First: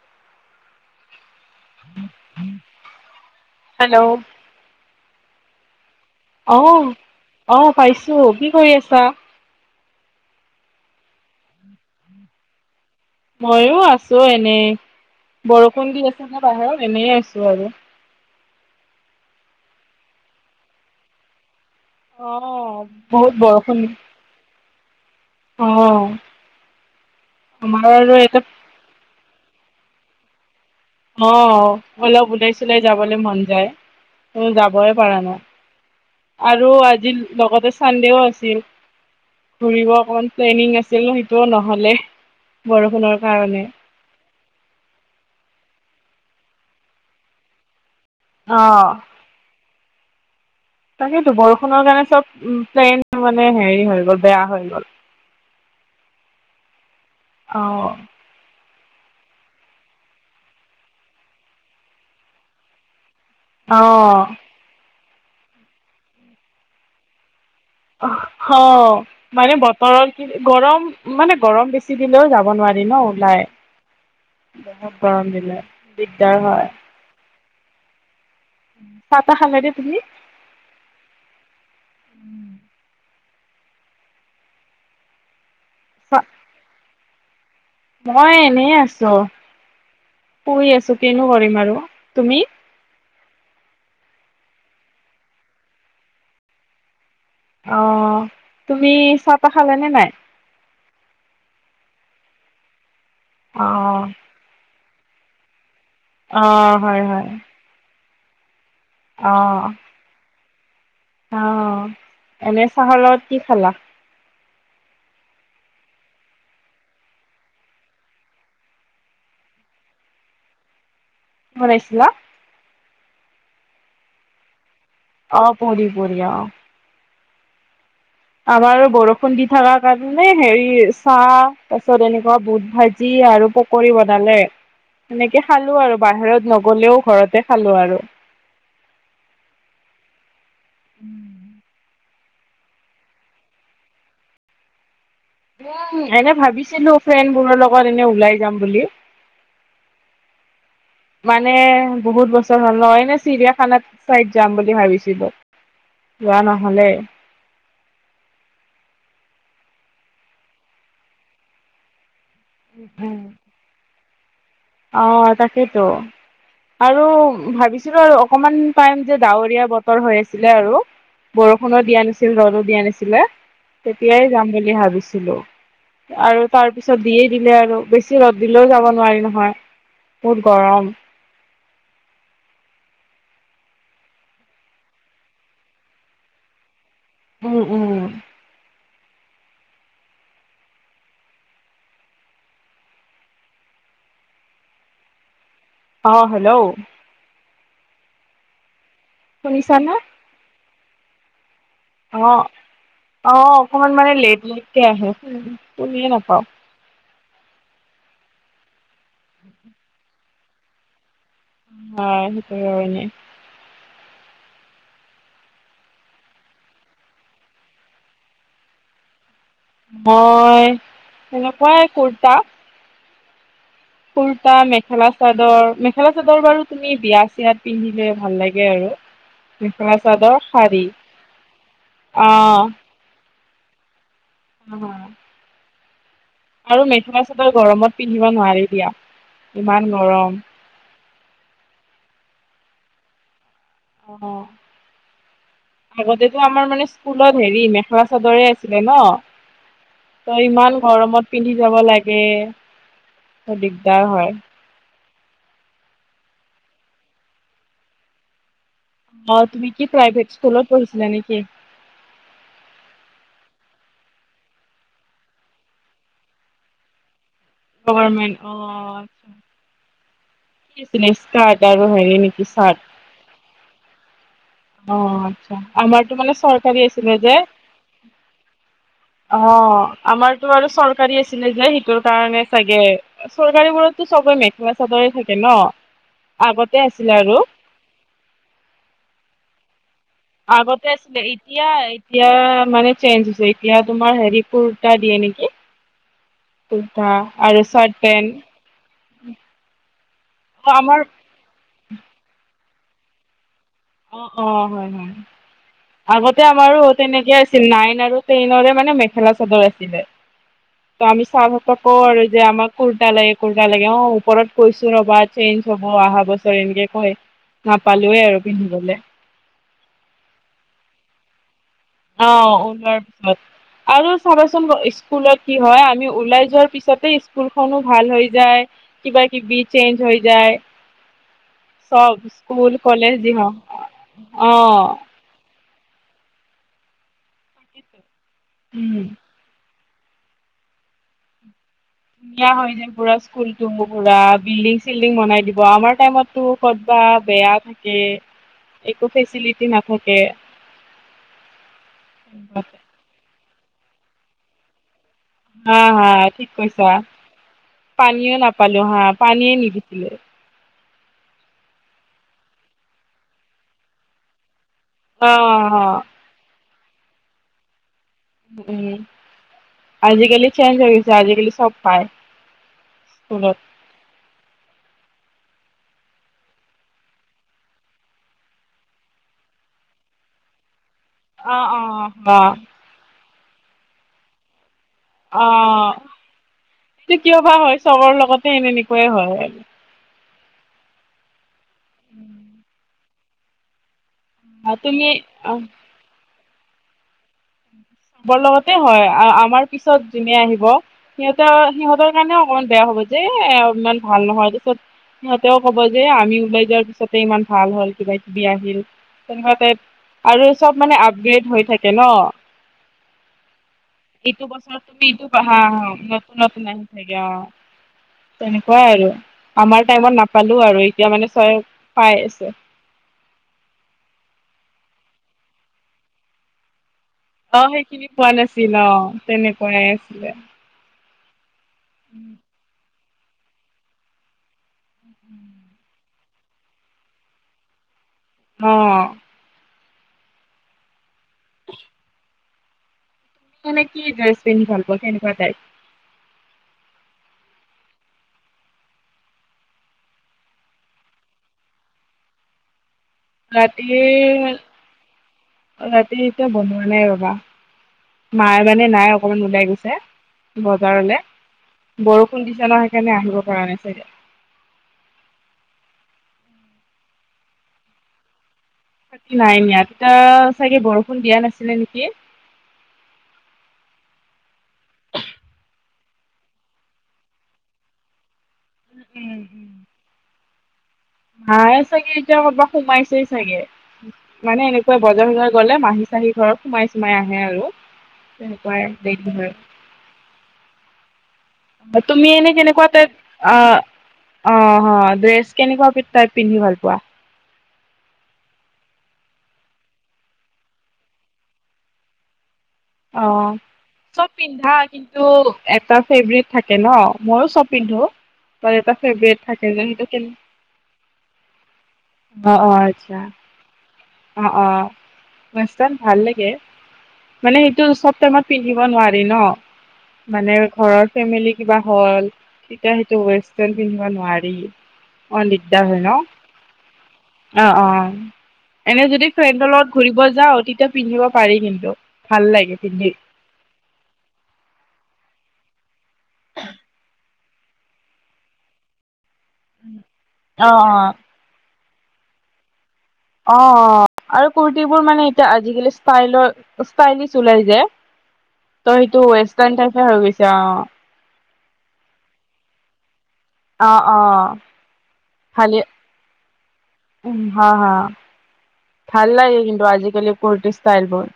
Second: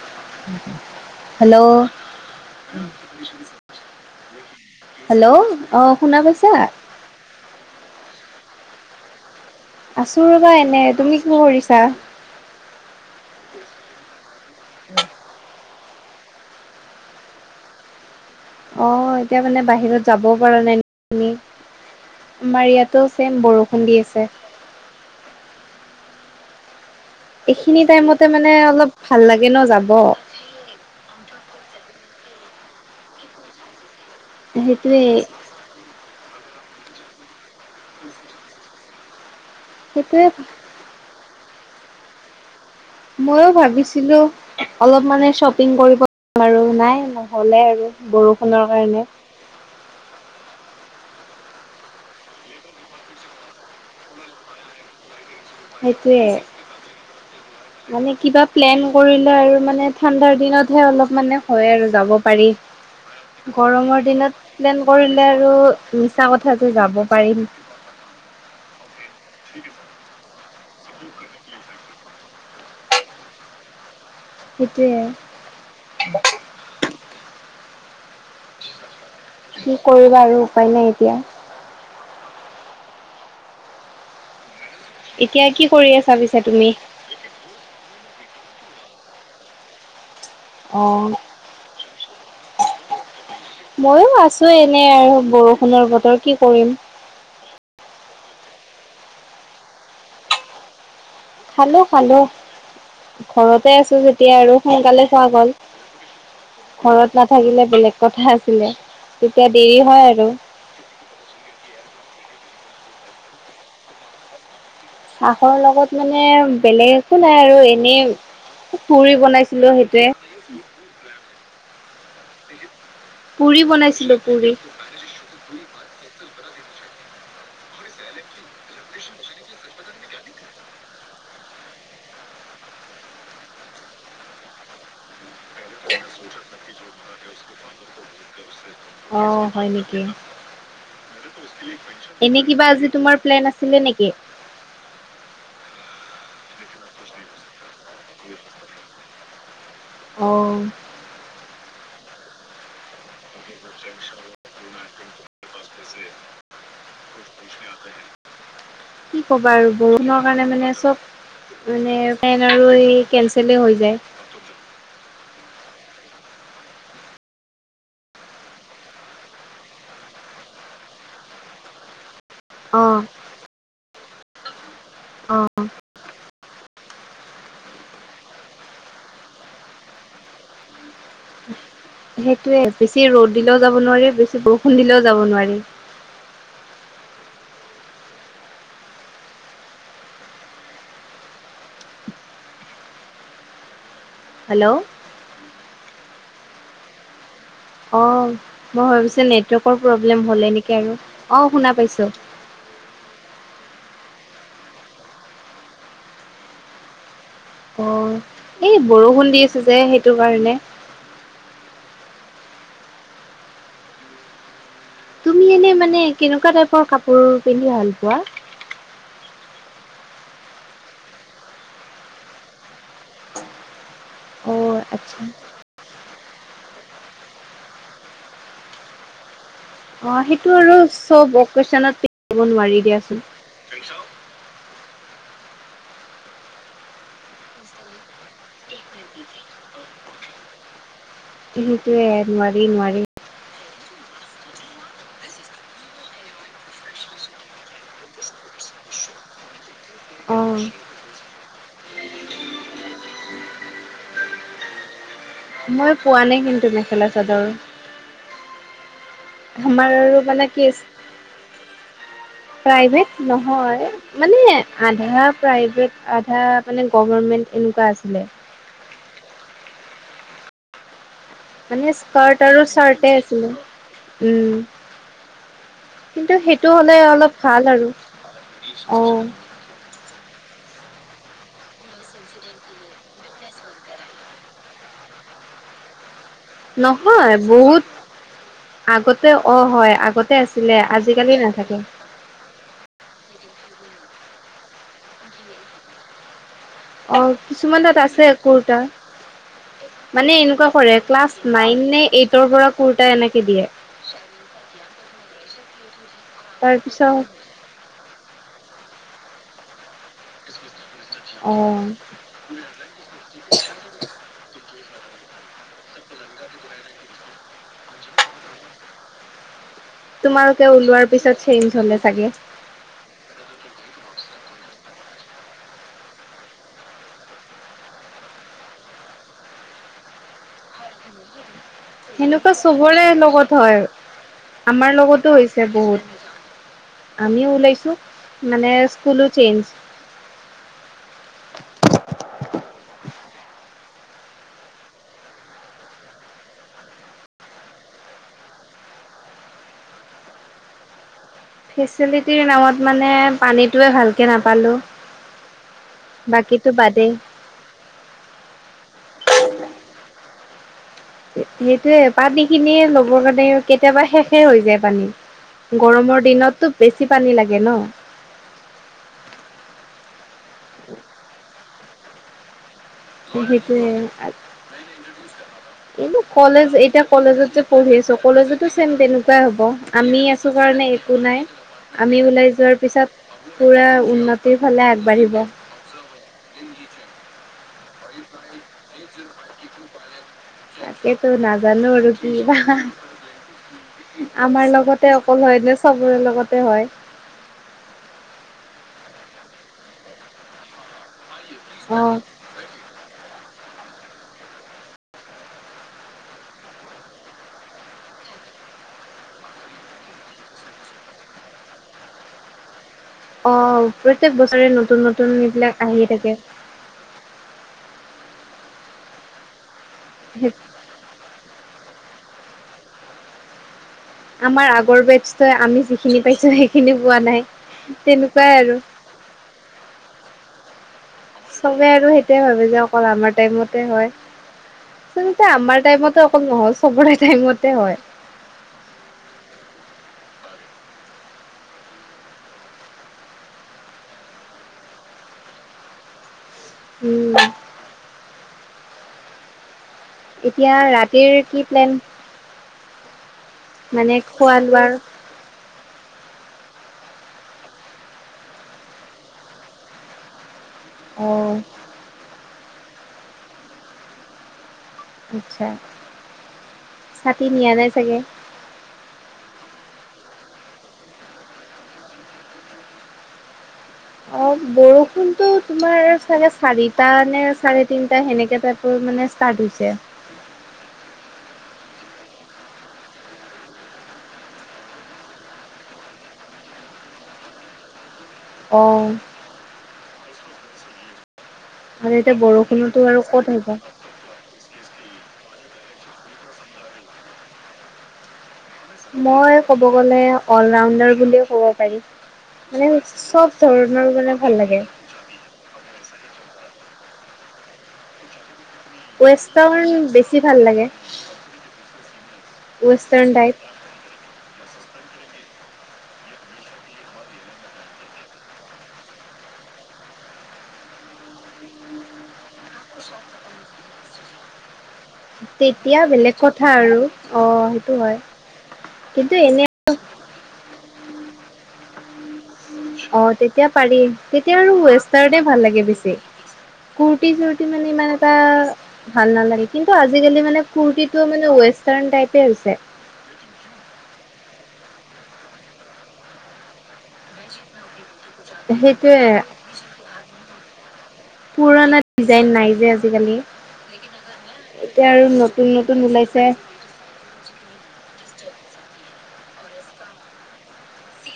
[inaudible] Hello! Hello hello! অ', শুনা পাইছা? অ', পাইছো। কি কৰি আছা? আছো ৰ'বা এনে, তুমি কো ৰিছা? ময়ো আছো এনেই, বৰষুণ দি আছে নে বাহিৰত, এনে আছো আৰু। অ', এতিয়া মানে বাহিৰত যাবও পৰা নাই,। নি আমাৰ অহ ইয়াতো বহুত ছেম বৰষুণ দি আছে। অ'। এইখিনি টাইমতে মানে অলপ ভাল লাগে ন যাব। অ', অলপ ওলাই চোলাই যাবলে মন যায়। ত যাবই সেইটোৱে পাৰা নাই। আৰু আজি লগতে চানডেও আছিল। ফুৰিব অকমান সেইটোৱে প্লেনিং আছিল, সেইটো নহলে। বৰষুণৰ ময়ো কাৰণে ভাবিছিলো, অলপ মানে শ্বপিং কৰিব আৰু নাই নহলে আৰু। বৰষুণৰ অহ কাৰণে। তাকেইতো, বৰষুণৰ কাৰণে চব প্লেন মানে হেৰি হৈ গ'ল, বেয়া হৈ গ'ল। সেইটোয়ে। অহ মানে কিবা প্লেন কৰিলে আৰু মানে ঠাণ্ডাৰ দিনতহে অলপ মানে হয় আৰু যাব পাৰি। গৰমৰ অহ দিনত প্লেন কৰিলে আৰু মিছা কথাটো যাব পাৰিম। অহহ। মানে বতৰৰ কি গৰম, মানে গৰম বেছি দিলেও যাব নোৱাৰি ন ওলাই। সেইটোয়ে বহুত গৰম দিলে দিগদাৰ হয়। [inaudible] নে কি তুমি? কৰিবা আৰু উপায় নাই এতিয়া। এতিয়া কি কৰি আছা পিছে তুমি? মই এনে আছো। শুই আছো অ', কিনো কৰিম আৰু। তুমি? ময়ো আছো এনে আৰু, বৰষুণৰ বতৰ কি কৰিম। অ', তুমি চাহ তাহ খালা নে নাই? খালো খালো। ঘৰতে আছো অ', যেতিয়া আৰু সোনকালে খোৱা গ'ল। অ', হয় ঘৰত হয় নাথাকিলে বেলেগ কথা আছিলে। তেতিয়া অ', দেৰি হয় আৰু। অ', এনে চাহৰ লগত কি খালা? চাহৰ লগত মানে, বেলেগ একো নাই আৰু এনেই পুৰি বনাইছিলো, সেইটোৱে। বনাইছিলা? পুৰি বনাইছিলো, পুৰি। অ', বঢ়ি, বঢ়িয়া। আবাৰ বৰষুণ দি থাকাত এন্নে হেৰি, চাহ তাৰ পিছত এনেকুৱা বুট ভাজি আৰু পকৰি বনালে। সেনেকে খালো আৰু বাহিৰত নগলেও ঘৰতে খালো আৰু। অ', হয় নিকি? এনে কিবা আজি তোমাৰ প্লেন আছিলে নেকি? উ', এনে ভাবিছিলো ফ্ৰেণ্ডবোৰৰ লগত এনে ওলাই যাম বুলি। অ'। মানে, বহুত বছৰ হ'ল ন, এনে চিৰিয়াখানাত চাইড যাম বুলি ভাবিছিলো। যোৱা নহলেই। কি ক'বা আৰু বৰষুণৰ কাৰণে মানে চব, মানে প্লেন আৰু ই কেনচেলে হৈ যায়। অ', তাকেইতো। আৰু, ভাবিছিলো আৰু অকমান টাইম যে ডাৱৰীয়া বতৰ হৈ আছিলে আৰু। বৰষুণো দিয়া নাছিল ৰ'দো দিয়া অ', নাছিলে, তেতিয়াই যাম বুলি ভাবিছিলো। অ', আৰু তাৰ পিছত দিয়েই দিলে আৰু, বেছি ৰ'দ দিলেও যাব নোৱাৰি নহয়। বহুত গৰম। সেইটোয়ে, বেছি ৰ'দ দিলেও যাব নোৱাৰি, বেছি বৰষুণ দিলেও যাব নোৱাৰি। উম', উম'। হেল্ল'।, অহ', হেল্ল'। অহ', মই ভাবিছোঁ নেটৱৰ্কৰ শুনিছানে? প্ৰব্লেম হলে নেকি আৰু অহ শুনা পাইছো। অ', অ', অকমান মানে লেট লেটকে আহে শুনিয়ে নাপাওঁ। অহ, এই বৰষুণ দি আছে, যে সেইটো কাৰণে। হয়, সেইটো কাৰণে। তুমি মানে কেনেকুৱা টাইপৰ কাপোৰ পিন্ধি ভাল পোৱা? মই তেনেকুৱাই কুৰ্তা। কুুৰ্তা, অ', আচ্ছা মেখেলা-চাদৰ, মেখেলা-চাদৰ বাৰু তুমি বিয়া-চিয়াত পিন্ধিলে ভাল লাগে আৰু। অ', সেইটো মেখেলা-চাদৰ, আৰু শাৰী চব অকেচনত পিন্ধিব অহ। নোৱাৰি দিয়াচোন। নহয়। আৰু মেখেলা চাদৰ গৰমত পিন্ধিব নোৱাৰি দিয়া ইমান গৰম। সেইটোয়ে নোৱাৰি-নোৱাৰি। অহ। আগতেতো আমাৰ মানে স্কুলত হেৰি মেখেলা চাদৰে আছিলে ন'। অ ত' ইমান গৰমত পিন্ধি যাব লাগে, দিগদাৰ হয়। মই পোৱা নাই কিন্তু মেখেলা চাদৰ। অহ, তুমি কি আমাৰ আৰু প্ৰাইভেট মানে কি স্কুলত পঢ়িছিলা নেকি? প্ৰাইভেট নহয়। মানে আধা প্ৰাইভেট, আধা মানে গভৰমেণ্ট। গভৰমেণ্ট অহ। কি আছিলে স্কাৰ্ট? আৰু মানে হেৰি স্কাৰ্ট নেকি আৰু চাৰ্ট আছিলে উম। অহ, আচ্ছা। আমাৰতো মানে কিন্তু সেইটো চৰকাৰী হ'লে আছিলে অলপ যে। ভাল আৰু অ অহ, আমাৰতো আৰু চৰকাৰী আছিলে যে সেইটোৰ কাৰণে চাগে। চৰকাৰীবোৰতো চবে মেখেলা চাদৰে থাকে ন'। আগতে আছিলে নহয় আৰু বহুত, আগতে অহ' হয় আগতে আগতে আছিলে আগতে আজিকালি এতিয়া নাথাকে। এতিয়া মানে চেঞ্জ হৈছে, এতিয়া তোমাৰ হেৰি কুৰ্তা দিয়ে নেকি। কুৰ্তা অহ, আৰু চাৰ্ট কিছুমানত আছে পেন্ট কুৰ্তা, মানে এনেকুৱা অ কৰে আমাৰ ক্লাছ নাইননে এইটৰ পৰা কুৰ্তা এনেকে দিয়ে। অহ', অহ', হয়, হয়। আগতে আমাৰো তাৰপিছত তেনেকে নাইন আৰু টেইনৰে মানে মেখেলা-চাদৰ আছিলে, ত' আমি অ ছাৰহঁতক আৰু যে আমাক কুৰ্তা লাগে, কুৰ্তা লাগে অহ, ওপৰত কৈছোঁ ৰ'বা চেঞ্জ হ'ব অহা বছৰ এনেকে কয়। নাপালোয়ে আৰু পিন্ধিবলে। তোমালোকে ওলোৱাৰ পিছত চেঞ্জ হ'লে। চাগে অহ, ওলোৱাৰ পিছত। আৰু চাবাচোন স্কুলত কি হয়, আমি ওলাই যোৱাৰ পিছতে স্কুলখনো ভাল হৈ যায়। কিবা-কিবি চেঞ্জ হৈ যায়। চব সেনেকুৱা স্কুল চবৰে কলেজ যি লগত হওঁক হয় অহ। [unintelligible] হৈছে বহুত, আমিও ওলাইছোঁ, মানে উম স্কুলো চেঞ্জ। কিয়া হৈ যায়। পুৰা স্কুলটো পুৰা বিল্ডিং-চিল্ডিং বনাই দিব, আমাৰ টাইমতটো ক'ত বা বেয়া [unintelligible] একো ফেচিলিটি নাথাকে। ফেচিলিটিৰ নামত মানে পানীটোৱে ভালকে নাপালোঁ। হা হা ঠিক কৈছা, পানীও নাপালোঁ হা পানীয়ে নিবি সেইটোয়ে পানীখিনিয়ে ল'বৰ কাৰণে কেতিয়াবা শেষে হৈ যায় অ পানী। অ গৰমৰ দিনতটো বেছি পানী লাগে ন'। উম, আজিকালি চেঞ্জ হৈ গৈছে আজিকালি চব পায়। স্কুলত সেইটোৱে। [inaudible] [unintelligible] কলেজ এতিয়া কলেজত যে পঢ়ি আছো কলেজতো ছেম তেনেকুৱাই হ'ব আমি আছো কাৰণে একো নাই, অ অ আমি অ ওলাই যোৱাৰ পিছত পুৰা উন্নতিৰ ফালে আগবাঢ়ি অ' কিয় বা হয়, চবৰ লগতে এনেনেকুৱাই হয়। তাকেটো নাজানো আৰু কি বা। আমাৰ তুমি লগতে অকল অ হয় নে, চবৰে লগতে হয়। চবৰ লগতে হয় আৰু আমাৰ পিছত জোনে আহিব, সিহঁতে অ সিহঁতৰ কাৰণেও অকমান বেয়া হ'ব যে, ইমান ভাল নহয় পিছত সিহঁতেও ক'ব যে আমি ওলাই যোৱাৰ পিছতে ইমান ভাল হ'ল কিবা কিবি আহিল, তেনেকুৱা টাইপ আৰু চব মানে আপগ্ৰেড হৈ থাকে ন'। অ' প্ৰত্যেক এইটো বছৰে বছৰত তুমি নতুন এইটো নতুন হা হা এইবিলাক আহিয়ে নতুন থাকে। [unintelligible] অ' তেনেকুৱাই আৰু আমাৰ টাইমত নাপালোঁ আৰু এতিয়া মানে চব পাই আছে। আমাৰ আগৰ বেছটোই আমি যিখিনি পাইছো সেইখিনি পোৱা নাই। অ', সেইখিনি পোৱা তেনেকুৱাই নাছিল আৰু অ', তেনেকুৱাই আছিলে। চবে আৰু সেইটোৱে ভাবে যে অকল আমাৰ টাইমতে হয়। আচলতে আমাৰ টাইমতে অকল নহয় চবৰে টাইমতে হয়। অঁ [unintelligible] কেনে কি ড্ৰেছ পিন্ধি ভাল পোৱা কেনেকুৱা টাইপ? উম বা এতিয়া ৰাতিৰ কি প্লেন মানে খোৱা লোৱাৰ? অ', ৰাতি এতিয়া বনোৱা নাই ৰ'বা মায় মানে নাই অকমান ওলাই গৈছে বজাৰলে অ', বৰষুণ দিছে সেইকাৰণে আহিব পৰা নাই চ আচছা, ছাতি নিয়া নাই চাগে? থাৰ্ি [unintelligible] নাই ন ইয়াততিা চাগে বৰষুণ দিয়া নাছিলে নেকি অ', বৰষুণতটো তোমাৰ চাগে চাৰিটা নে চাৰে তিনটা সেনেকে মানে উম ষ্টাৰ্ট উম হৈছে। মায়ে চাগে এতিয়া কৰ'বাত সোমাইছেই চাগে। মানে এনেকুৱা বজাৰ চজাৰ গলে মাহী চাহী ঘৰৰত সোমাই চোমাই আহে আৰু। অ'। তেনেকুৱাই দগ ধ হয় [unintelligible] আৰু তুমি এতিয়া এনেই যেনেকুৱা বৰষুণতো ত আৰু ক'ত আহিব। আহ [inaudible] অ', ড্ৰেছ কেনেকুৱা টাইপ পিন্ধি ভাল পোৱা? মই ক'ব গ'লে অলৰাউনডাৰ বুলি ক'ব পাৰি। মানে অ চব ধৰণৰ চব মানে ভাল পিন্ধা লাগে। কিন্তু এটা ফেভট থাকে ন, ময়ো চব পিন্ধো, ত এটা থাকে ৱেষ্টাৰ্ণ স বেছি ভাল লাগে। অ অ আচছা [inaudible] ৱেষ্টাৰ্ণ [unintelligible] টাইপ। অ অ', মান ভাল লাগে। মানে সেইটো চব টাইমত পিন্ধিব নোৱাৰি ন--' মানে ঘৰৰ ফেমিলি কিবা হ'ল তেতিয়া সেইটো ৱেষ্টাৰ্ণ পিন্ধিব নোৱাৰি। অ', দিগদাৰ তেতিয়া হয় বেলেগ কথা আৰু ন অ সেইটো অ', হয়। এনে যদি কিন্তু এনে ফ্ৰেণ্ডৰ লগত ঘূৰিব যাওঁ তেতিয়া পিন্ধিব পাৰি কিন্তু, ভাল লাগে। পিন্ধি অ', তেতিয়া পাৰি তেতিয়া, আৰু ৱেষ্টাৰ ভাল লাগে বেছি। কুটি চুটি মানে ইমান এটা ভাল নালাগে। কিন্তু, আজিকালি মানে অ অ কুৰ্তটোও মানে ৱেষ্টাৰ্ণ টাইপে হৈছে। অ অ'। আৰু কুুৰ্তিবোৰ মানে এতিয়া আজিকালি ষ্টাইল, ষ্টাইলিচ ওলাই যায় ত' সেইটো সেইটোয়ে ৱেষ্টাৰ্ণ টাইপ হৈ গৈছে অ', পুৰণা ডিজাইন নাই যে আজিকালি। অ', অ', এতিয়া আৰু নতুন নতুন ওলাইছে। উম্, হা হা ভাল লাগে কিন্তু আজিকালি কুৰ্টি ষ্টাইল বোৰ।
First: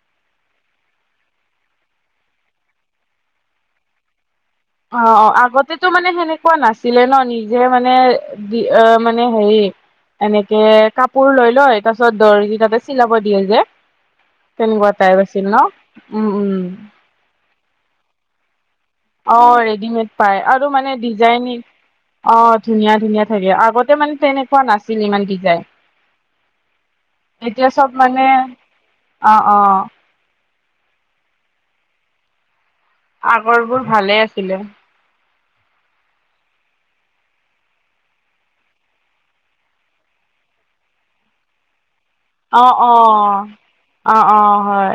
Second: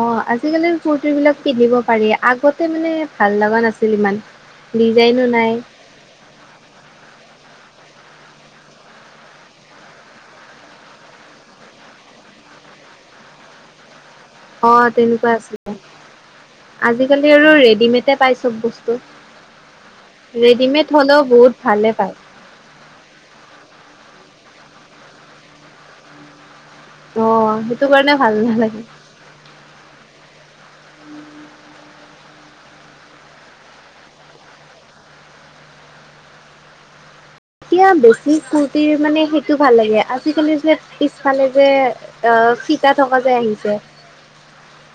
অ', আজিকালি কুৰ্তি বিলাক পিন্ধিব পাৰি। আগতে মানে ভাল লগা নাছিল ইমান। অ', ডিজাইনো অ', নাই আগতে। টো মানে সেনেকুৱা নাছিলে ন। নিজে মানে দি অ', মানে হেৰি। এনেকে কাপোৰ লৈ লয়, তাৰপিছত দৰ্জি তাতে চিলাব দিয়ে যে। অ তেনেকুৱা টাইপ আছিল ন। আছিলে উম্, উম্। আজিকালি আৰু ৰেডিমেডে পাই চব বস্তু। অ', ৰেডিমেড পায় আৰু ৰেডিমেড মানে হলেও ডিজাইন বহুত ভালে পায় অ'। ধুনীয়া ধুনীয়া থাকে, আগতে মানে তেনেকুৱা নাছিল ইমান ডিজাইন। অ', এতিয়া সেইটো চব কাৰণে মানে ভাল নালাগে। অ', অ', আগৰ বোৰ ভালে আছিলে। এতিয়া বেছি কুৰ্তিৰ মানে সেইটো ভাল লাগে। আজিকালি যে পিছফালে যে, অ' ফিতা থকা যে অ'অ', আহিছে অ' অ', হয়।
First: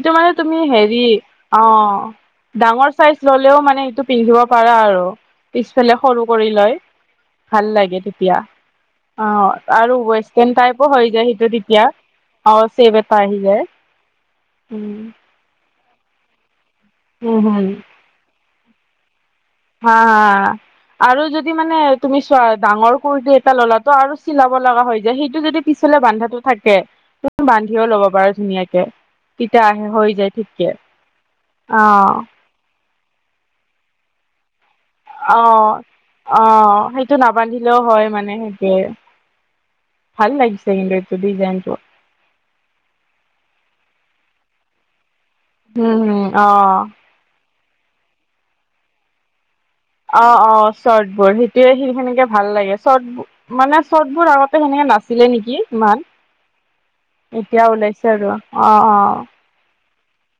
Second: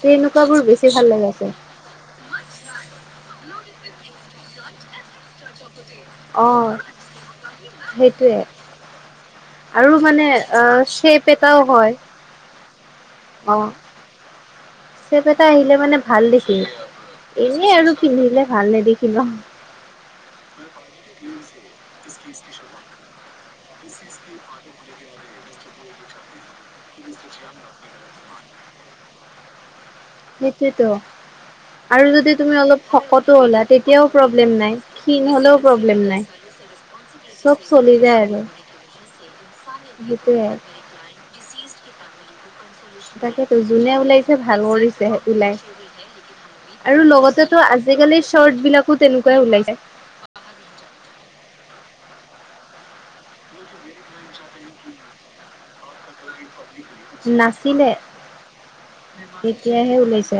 যে মানে তুমি এনেকুৱাবোৰ বেছি হেৰি, ভাল লগাইছে অ'। ডাঙৰ চাইজ ল'লেও মানে সেইটো পিন্ধিব পাৰা আৰু। পিছফালে সৰু অ' কৰি লয়। ভাল লাগে সেইটোৱে তেতিয়া। অ', আৰু মানে ৱেষ্টাৰ্ণ টাইপো অ' হৈ চেপ যায় সেইটো এটাও তেতিয়া। হয় অ', চেভ এটা আহি যায়। অ' উম চেপ এটা আহিলে মানে ভাল দেখি। উম হম এনে আৰু পিন্ধিলে ভাল নেদখি ন। হা, হা। আৰু যদি মানে তুমি চোৱা ডাঙৰ কুুৰ্তি এটা ললা টো আৰু চিলাব লগা হৈ যায়। সেইটো যদি পিছফালে বান্ধাটো থাকে, তুমি বান্ধিও ল'ব পাৰা ধুনীয়াকে। তেতিয়া আহে হৈ যায়। ঠিকে, সেইটোৱেতো আৰু অ'। যদি তুমি অলপ শকতো হ'লা, তেতিয়াও প্ৰব্লেম নাই। ক্ষীণ হ'লেও অ', প্ৰব্লেম নাই। অ', সেইটো চব নাবান্ধিলেও চলি হয় যায় মানে আৰু। সেইটোৱে সেইটোয়ে। সেইটোৱে ডিজাইনটো। তাকে যোনে ওলাইছে, ভাল কৰিছে ওলাই হম, হম, অ', আৰু লগতে আজিকালি চৰ্ট বিলাকো তেনেকুৱাই ওলাই যায়। অ', অ', চৰ্ট বোৰ। সেইটোয়ে সি খিনিকে ভাল লাগে, চৰ্ট টোৰ। ম মে ক চ নেকি ইমান আ প এতিয়া ওলাইছে আৰু অ', অ'। এতিয়াহে ওলাইছে।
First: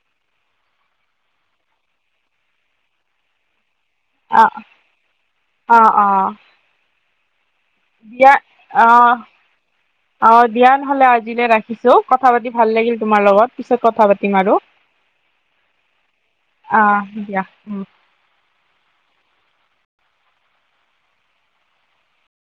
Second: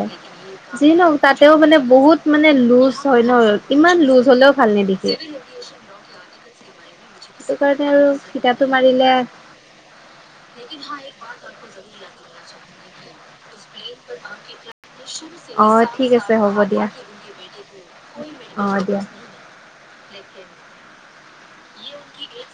যি নহওঁক, তাতেও মানে বহুত মানে লুজ হয় ন ইমান। লুজ অ', হ'লেও অ', ভাল নেদেখি। অ', অ', সেইটো কাৰণে আৰু দিয়া ফিতাটো মাৰিলে। অ', অ', দিয়া নহ'লে, আজিলৈ ৰাখিছোঁ। কথা পাতি ভাল লাগিলে, তোমাৰ লগত। পিছত কথা পাতিম আৰু অ', ঠিক আছে হ'ব দিয়া। অ', দিয়া উম। অ', দিয়া। লখ [inaudible]